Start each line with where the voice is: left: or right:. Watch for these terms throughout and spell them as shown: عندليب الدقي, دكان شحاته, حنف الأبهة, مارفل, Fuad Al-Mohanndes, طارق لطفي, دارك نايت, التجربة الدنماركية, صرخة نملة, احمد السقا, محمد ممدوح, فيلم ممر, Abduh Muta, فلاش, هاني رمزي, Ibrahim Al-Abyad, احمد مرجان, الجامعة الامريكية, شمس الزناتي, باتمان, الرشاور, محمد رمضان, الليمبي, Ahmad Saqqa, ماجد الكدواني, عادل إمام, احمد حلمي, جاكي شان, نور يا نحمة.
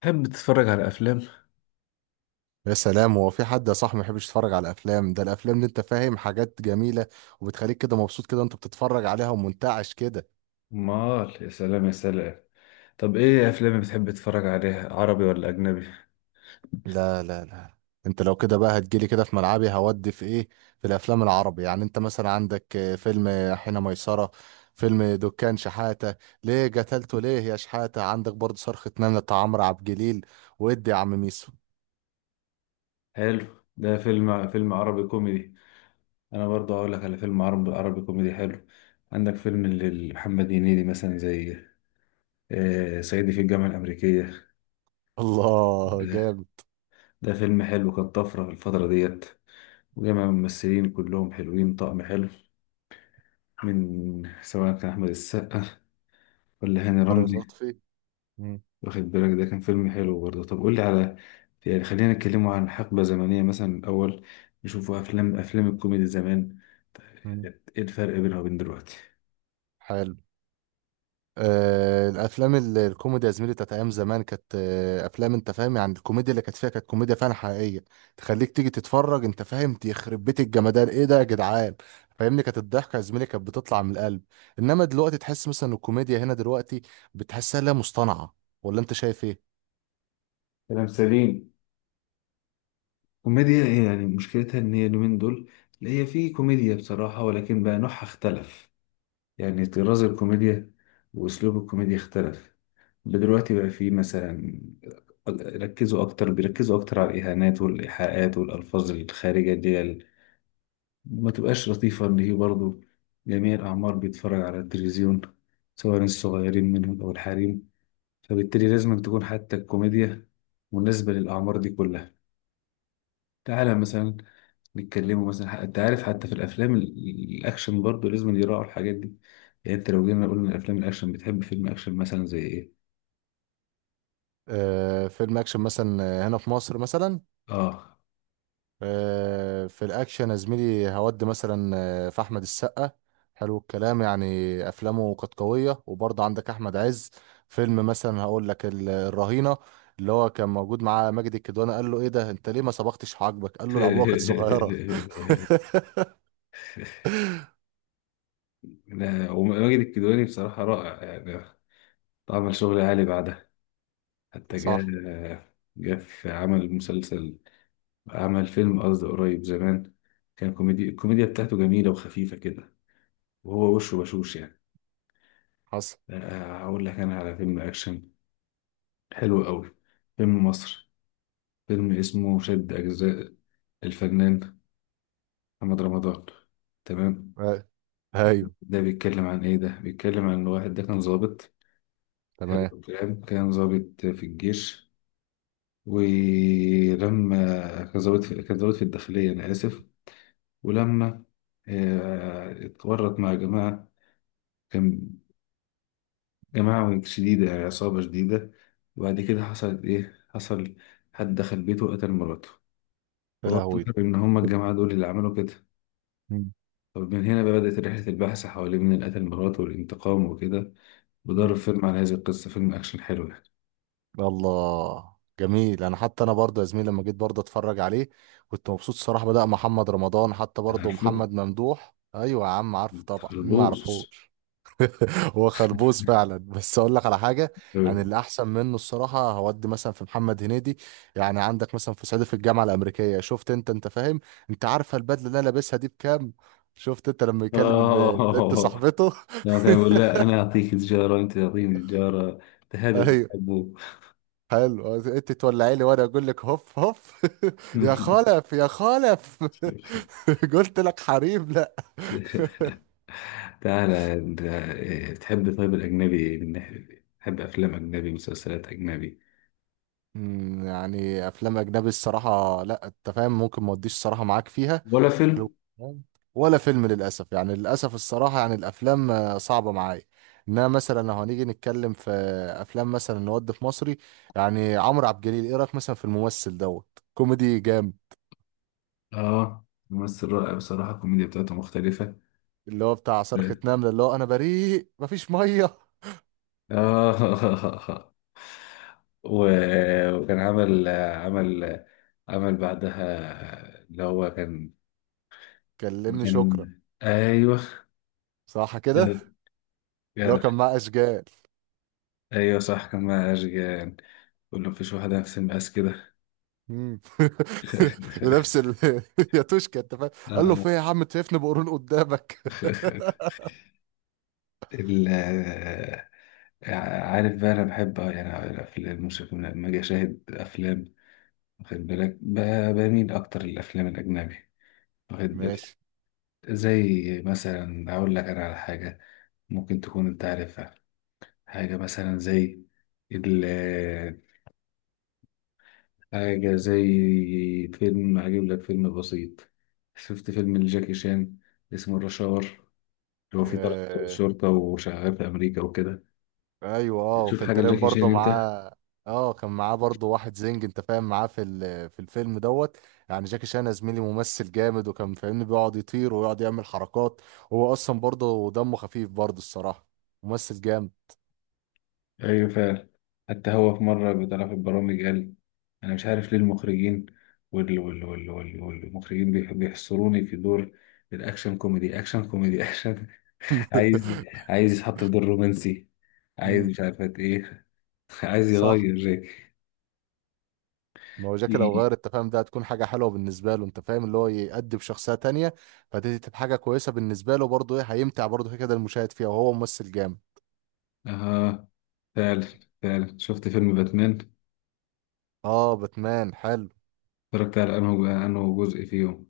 left: تحب تتفرج على أفلام؟
right: يا سلام، هو في حد يا صاحبي ما يحبش يتفرج على الافلام؟ ده الافلام اللي انت فاهم حاجات جميله، وبتخليك كده مبسوط كده، انت بتتفرج عليها ومنتعش كده.
left: مال، يا سلام، يا سلام. طب، ايه افلام بتحب تتفرج عليها، عربي ولا اجنبي؟
right: لا لا لا. انت لو كده بقى هتجيلي كده في ملعبي، هودي في ايه؟ في الافلام العربي، يعني انت مثلا عندك فيلم حين ميسره، فيلم دكان شحاته. ليه قتلته ليه يا شحاته؟ عندك برضه صرخه نمله بتاع عمرو عبد الجليل. وادي يا عم ميسو.
left: حلو، ده فيلم عربي كوميدي. انا برضه هقول لك على فيلم عربي عربي كوميدي حلو. عندك فيلم لمحمد هنيدي مثلا، زي صعيدي في الجامعه الامريكيه.
right: الله،
left: ده,
right: جامد!
left: ده فيلم حلو، كان طفره في الفتره ديت. وجمع ممثلين كلهم حلوين، طقم حلو، من سواء كان احمد السقا ولا هاني
right: طارق
left: رمزي.
right: لطفي. مم.
left: واخد بالك، ده كان فيلم حلو برضه. طب قول لي على، يعني خلينا نتكلموا عن حقبة زمنية، مثلا الأول نشوفوا أفلام الكوميدي زمان،
right: مم.
left: كانت إيه الفرق بينها وبين دلوقتي؟
right: حلو. الافلام الكوميدي يا زميلي بتاعت ايام زمان كانت افلام، انت فاهم، يعني الكوميديا اللي كانت فيها كانت كوميديا فعلا حقيقيه، تخليك تيجي تتفرج. انت فاهم، يخرب بيت الجمدان، ايه ده يا جدعان! فاهمني، كانت الضحكه يا زميلي كانت بتطلع من القلب. انما دلوقتي تحس مثلا إن الكوميديا هنا دلوقتي بتحسها، لا مصطنعه، ولا انت شايف ايه؟
left: كلام سليم. كوميديا إيه يعني؟ مشكلتها إن هي اليومين دول، اللي هي في كوميديا بصراحة، ولكن بقى نوعها اختلف. يعني طراز الكوميديا وأسلوب الكوميديا اختلف. دلوقتي بقى في مثلا، ركزوا أكتر بيركزوا أكتر على الإهانات والإيحاءات والألفاظ الخارجة دي. ما تبقاش لطيفة، إن هي برضه جميع الأعمار بيتفرج على التلفزيون، سواء الصغيرين منهم أو الحريم. فبالتالي لازم تكون حتى الكوميديا مناسبة للأعمار دي كلها. تعالى مثلا نتكلموا، مثلا أنت عارف حتى في الأفلام الأكشن برضه لازم يراعوا الحاجات دي. يعني أنت لو جينا قلنا الأفلام الأكشن، بتحب فيلم أكشن مثلا زي إيه؟
right: فيلم اكشن مثلا، هنا في مصر مثلا،
left: آه.
right: في الاكشن يا زميلي، هودي مثلا في احمد السقا. حلو الكلام يعني. افلامه كانت قويه، وبرضه عندك احمد عز، فيلم مثلا هقول لك الرهينه، اللي هو كان موجود معاه ماجد الكدواني، قال له ايه ده؟ انت ليه ما صبغتش حاجبك؟ قال له العبوه كانت صغيره.
left: لا، وماجد الكدواني بصراحة رائع يعني، عمل شغل عالي بعدها، حتى جاء
right: صح.
left: جاء في عمل مسلسل، عمل فيلم قصدي قريب زمان، كان كوميدي، الكوميديا بتاعته جميلة وخفيفة كده، وهو وشه بشوش يعني.
right: حصل.
left: هقول لك أنا على فيلم أكشن حلو قوي، فيلم مصر، فيلم اسمه شد أجزاء، الفنان محمد رمضان. تمام.
right: آه، ايوه.
left: ده بيتكلم عن إيه؟ ده بيتكلم عن واحد، ده كان ضابط، حلو
right: تمام.
left: الكلام، كان ضابط في الجيش، ولما كان ضابط في الداخلية، أنا آسف، ولما اتورط مع جماعة، كان جماعة شديدة يعني، عصابة شديدة. وبعد كده حصلت إيه؟ حصل حد دخل بيته وقتل مراته،
right: يا
left: وهو
right: لهوي.
left: افتكر إن هما الجماعة دول اللي عملوا كده. طب من هنا بقى بدأت رحلة البحث حوالين من اللي قتل مراته والانتقام وكده. وده فيلم على هذه القصة، فيلم أكشن حلو يعني.
right: الله، جميل. انا حتى انا برضه يا زميلي لما جيت برضه اتفرج عليه كنت مبسوط الصراحه. بدأ محمد رمضان، حتى برضه
left: عارفه؟
right: محمد ممدوح. ايوه يا عم عارفه، طبعا مين ما
left: متخربوش.
right: يعرفوش. هو خربوس فعلا، بس اقول لك على حاجه. يعني اللي احسن منه الصراحه، هودي مثلا في محمد هنيدي. يعني عندك مثلا في صعيدي في الجامعه الامريكيه، شفت انت، انت فاهم، انت عارفه البدله اللي انا لابسها دي بكام؟ شفت انت لما يكلم البنت
left: آه،
right: صاحبته.
left: لما كان بيقول لا أنا أعطيك تجارة وأنت تعطيني تجارة، تهادوا،
right: ايوه. حلو. انت تولعي لي وانا اقول لك هف هف. يا
left: تحبوا.
right: خلف يا خلف. قلت لك حريم لا.
left: تعالى، انت إيه، بتحب طيب الأجنبي إيه؟ من ناحية إيه؟ بتحب أفلام أجنبي، مسلسلات أجنبي،
right: يعني افلام اجنبي الصراحه، لا انت فاهم، ممكن ما اوديش الصراحه معاك فيها.
left: ولا فيلم؟
right: حلو الكلام. ولا فيلم للاسف، يعني للاسف الصراحه، يعني الافلام صعبه معايا انها. مثلا لو هنيجي نتكلم في افلام، مثلا نود في مصري، يعني عمرو عبد الجليل ايه رايك مثلا في الممثل دوت؟ كوميدي جامد،
left: آه، ممثل رائع بصراحة، الكوميديا بتاعته مختلفة.
right: اللي هو بتاع صرخة نملة، اللي هو انا بريء مفيش ميه.
left: آه. و- وكان عمل عمل بعدها، اللي هو كان
right: كلمني
left: كان
right: شكرا.
left: أيوه،
right: صح كده.
left: جدع،
right: اللي هو
left: جدع.
right: كان معاه اشجال.
left: أيوه صح، كان مع أشجان، كل ما فيش واحد نفس المقاس كده.
right: مم. ونفس ال... يا توشكا، انت فاهم، قال له
left: آه.
right: في إيه يا عم؟ أنت شايفني بقرون قدامك؟
left: ال عارف بقى، انا بحب، يعني في الموسيقى لما اجي اشاهد افلام، واخد بالك، بميل اكتر للافلام الاجنبي، واخد بالك.
right: ماشي.
left: زي مثلا اقول لك انا على حاجه، ممكن تكون انت عارفها، حاجه مثلا زي، ال حاجه زي فيلم، اجيب لك فيلم بسيط. شفت فيلم لجاكي شان اسمه الرشاور، اللي هو فيه طلعت ضابط
right: آه...
left: شرطه وشغال في امريكا وكده؟
right: ايوه، اه،
left: تشوف
right: وكان
left: حاجه
right: تقريبا
left: لجاكي
right: برضه
left: شان انت.
right: معاه. اه كان معاه برضه واحد زنج، انت فاهم، معاه في الفيلم دوت. يعني جاكي شان يا زميلي ممثل جامد، وكان فاهمني بيقعد يطير ويقعد يعمل حركات. هو اصلا برضه دمه خفيف، برضه الصراحة، ممثل جامد.
left: ايوه فعلا. حتى هو في مره بيطلع في البرامج قال: انا مش عارف ليه المخرجين، وال وال وال وال والمخرجين بيحصروني في دور الاكشن كوميدي اكشن كوميدي اكشن. عايز عايز يتحط في دور رومانسي، عايز
right: مم.
left: مش عارفة ايه، عايز
right: صح.
left: يغير.
right: ما هو جاكي لو
left: إيه.
right: غير التفاهم ده هتكون حاجة حلوة بالنسبة له، انت فاهم، اللي هو يأدي بشخصية تانية. فدي تبقى حاجة كويسة بالنسبة له برضه، ايه، هيمتع برضه كده كده المشاهد فيها، وهو ممثل جامد.
left: اه، فعلا فعلا. شفت فيلم باتمان؟
right: اه باتمان حلو.
left: اتفرجت على انه جزء فيهم.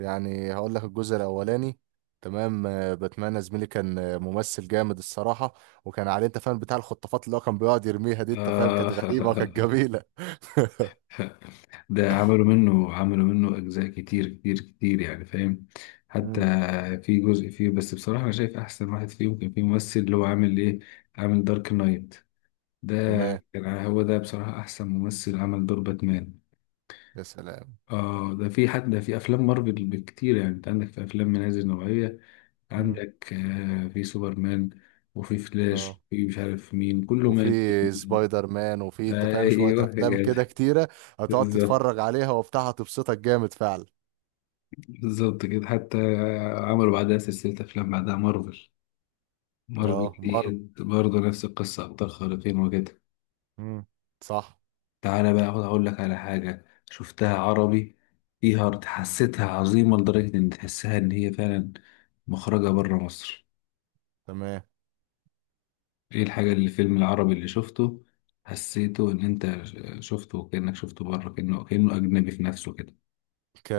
right: يعني هقول لك الجزء الاولاني. تمام. باتمان يا زميلي كان ممثل جامد الصراحة. وكان عليه، انت فاهم، بتاع الخطافات، اللي هو كان بيقعد يرميها دي، انت فاهم،
left: آه.
right: كانت غريبة وكانت جميلة.
left: ده عملوا منه أجزاء كتير كتير كتير يعني، فاهم؟ حتى
right: مم.
left: في جزء فيه، بس بصراحة أنا شايف أحسن واحد فيهم كان في ممثل اللي هو عامل إيه، عامل دارك نايت، ده
right: تمام.
left: كان هو ده بصراحة أحسن ممثل عمل دور باتمان.
right: يا سلام.
left: آه، ده في حد، ده في أفلام مارفل بكتير يعني. أنت عندك في أفلام من هذه النوعية،
right: مم.
left: عندك في سوبرمان، وفي
right: اه.
left: فلاش، وفي مش عارف مين، كله
right: وفي
left: مات.
right: سبايدر مان، وفي، انت فاهم، شوية
left: أيوه يا
right: افلام
left: جدع،
right: كده كتيرة هتقعد
left: بالظبط،
right: تتفرج عليها وبتاع، هتبسطك جامد فعلا.
left: بالظبط كده. حتى عملوا بعدها سلسلة أفلام، بعدها مارفل
right: اه
left: مارفل دي
right: مر.
left: برضه نفس القصة، أبطال خارقين وكده.
right: امم. صح.
left: تعالى بقى أقعد أقول لك على حاجة شفتها عربي، فيها حسيتها عظيمة لدرجة إن تحسها إن هي فعلا مخرجة برا مصر.
right: تمام.
left: إيه الحاجة، اللي الفيلم العربي اللي شفته حسيته إن أنت شفته كأنك شفته برا، كأنه أجنبي في نفسه كده؟
right: ك...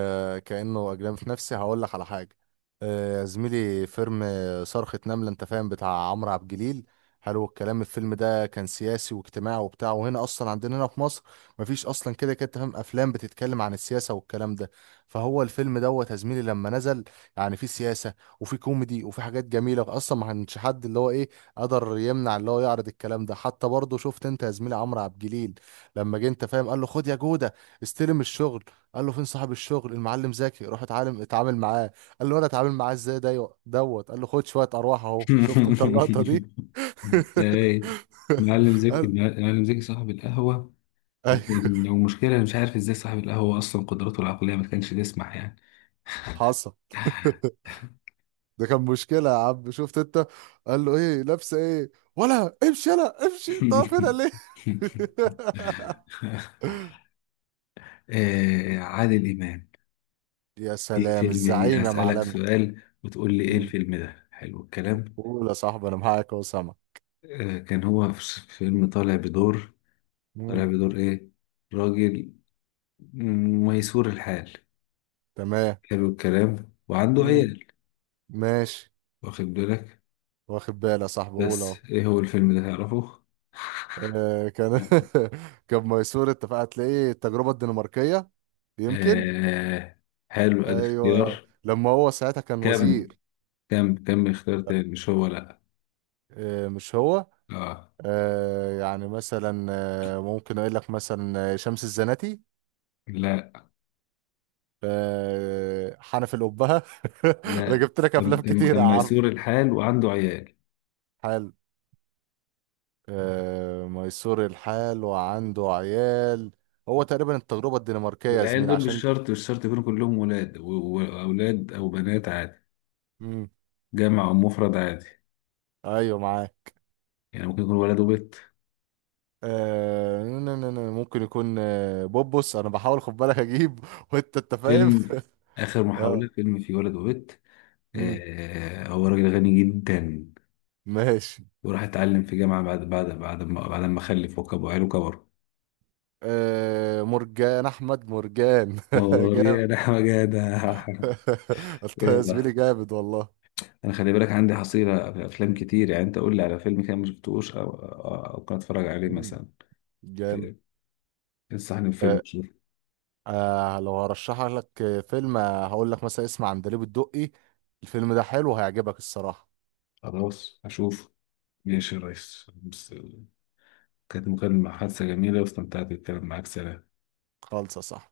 right: كأنه أجنبي في نفسي، هقول لك على حاجة. يا زميلي فيلم صرخة نملة، أنت فاهم، بتاع عمرو عبد الجليل. حلو الكلام. الفيلم ده كان سياسي واجتماعي وبتاع، وهنا أصلا عندنا هنا في مصر مفيش أصلا كده كده، أنت فاهم، أفلام بتتكلم عن السياسة والكلام ده. فهو الفيلم دوت يا زميلي لما نزل، يعني فيه سياسة، وفيه كوميدي، وفيه حاجات جميلة. أصلا ما كانش حد اللي هو إيه، قدر يمنع اللي هو يعرض الكلام ده. حتى برضه شفت أنت يا زميلي عمرو عبد الجليل لما جه، أنت فاهم، قال له خد يا جودة، استلم الشغل. قال له فين صاحب الشغل المعلم زكي؟ روح اتعلم اتعامل معاه. قال له انا اتعامل معاه ازاي ده دوت؟ قال له خد شويه ارواح اهو. شفت انت اللقطه دي؟
left: إيه. معلم زكي،
right: قال
left: معلم زكي صاحب القهوة،
right: اي.
left: ومشكلة، أنا مش عارف ازاي صاحب القهوة اصلا قدراته العقلية ما كانش تسمح يعني.
right: حصل. ده كان مشكله يا عم، شفت انت. قال له ايه لابسه ايه؟ ولا امشي يلا امشي، طب هنا ليه؟
left: عادل إمام
right: يا
left: في
right: سلام
left: فيلم إيه؟
right: الزعيم يا
left: أسألك
right: معلمه.
left: سؤال وتقول لي إيه
right: مم.
left: الفيلم، ده حلو الكلام.
right: قول يا صاحبي، انا معاك اهو سامع.
left: كان هو في فيلم طالع
right: مم.
left: بدور إيه؟ راجل، ميسور الحال،
right: تمام.
left: حلو الكلام، وعنده
right: مم.
left: عيال،
right: ماشي.
left: واخد بالك.
right: واخد بالي يا صاحبي قول
left: بس
right: اهو.
left: إيه هو الفيلم ده، تعرفه؟
right: كان. كان ميسور، اتفق. هتلاقيه التجربة الدنماركية يمكن.
left: آه، حلو، أدي
right: ايوه.
left: اختيار.
right: لما هو ساعتها كان
left: كمل.
right: وزير.
left: كم اختيار تاني؟ مش هو، لا.
right: مش هو.
left: اه،
right: يعني مثلا، ممكن اقول لك مثلا شمس الزناتي،
left: لا،
right: حنف الأبهة. انا
left: لا،
right: جبت لك
left: لما
right: افلام
left: كان
right: كتير
left: كان
right: يا عم.
left: ميسور الحال وعنده عيال،
right: حلو. ميسور الحال وعنده عيال. هو تقريبا التجربة الدنماركية يا
left: والعيال
right: زميل
left: دول مش
right: عشان.
left: شرط مش شرط يكونوا كلهم ولاد و- واولاد او بنات، عادي.
right: مم.
left: جمع او مفرد عادي،
right: ايوه معاك.
left: يعني ممكن يكون ولد وبنت.
right: ممكن يكون بوبوس، انا بحاول خد بالك اجيب. وانت فاهم.
left: فيلم اخر محاولة،
right: اه.
left: فيلم فيه ولد وبنت.
right: مم،
left: آه، هو راجل غني جدا،
right: ماشي.
left: وراح اتعلم في جامعة بعد ما خلف، وعياله كبروا.
right: آه مرجان احمد مرجان.
left: نور
right: جامد.
left: يا نحمة، جدع،
right: انت يا
left: جدع.
right: زميلي جامد والله.
left: انا خلي بالك عندي حصيله في افلام كتير يعني، انت قول لي على فيلم كده ما شفتوش، او او أو ممكن اتفرج عليه
right: مم،
left: مثلا.
right: جامد.
left: في- انصحني بفيلم،
right: آه
left: شوف.
right: لو هرشح لك فيلم هقول لك مثلا، اسمع عندليب الدقي. الفيلم ده حلو هيعجبك الصراحة.
left: خلاص اشوف، ماشي يا ريس. بس كانت مكالمة حادثة جميلة، واستمتعت بالكلام معاك، سلام.
right: خالصة صح.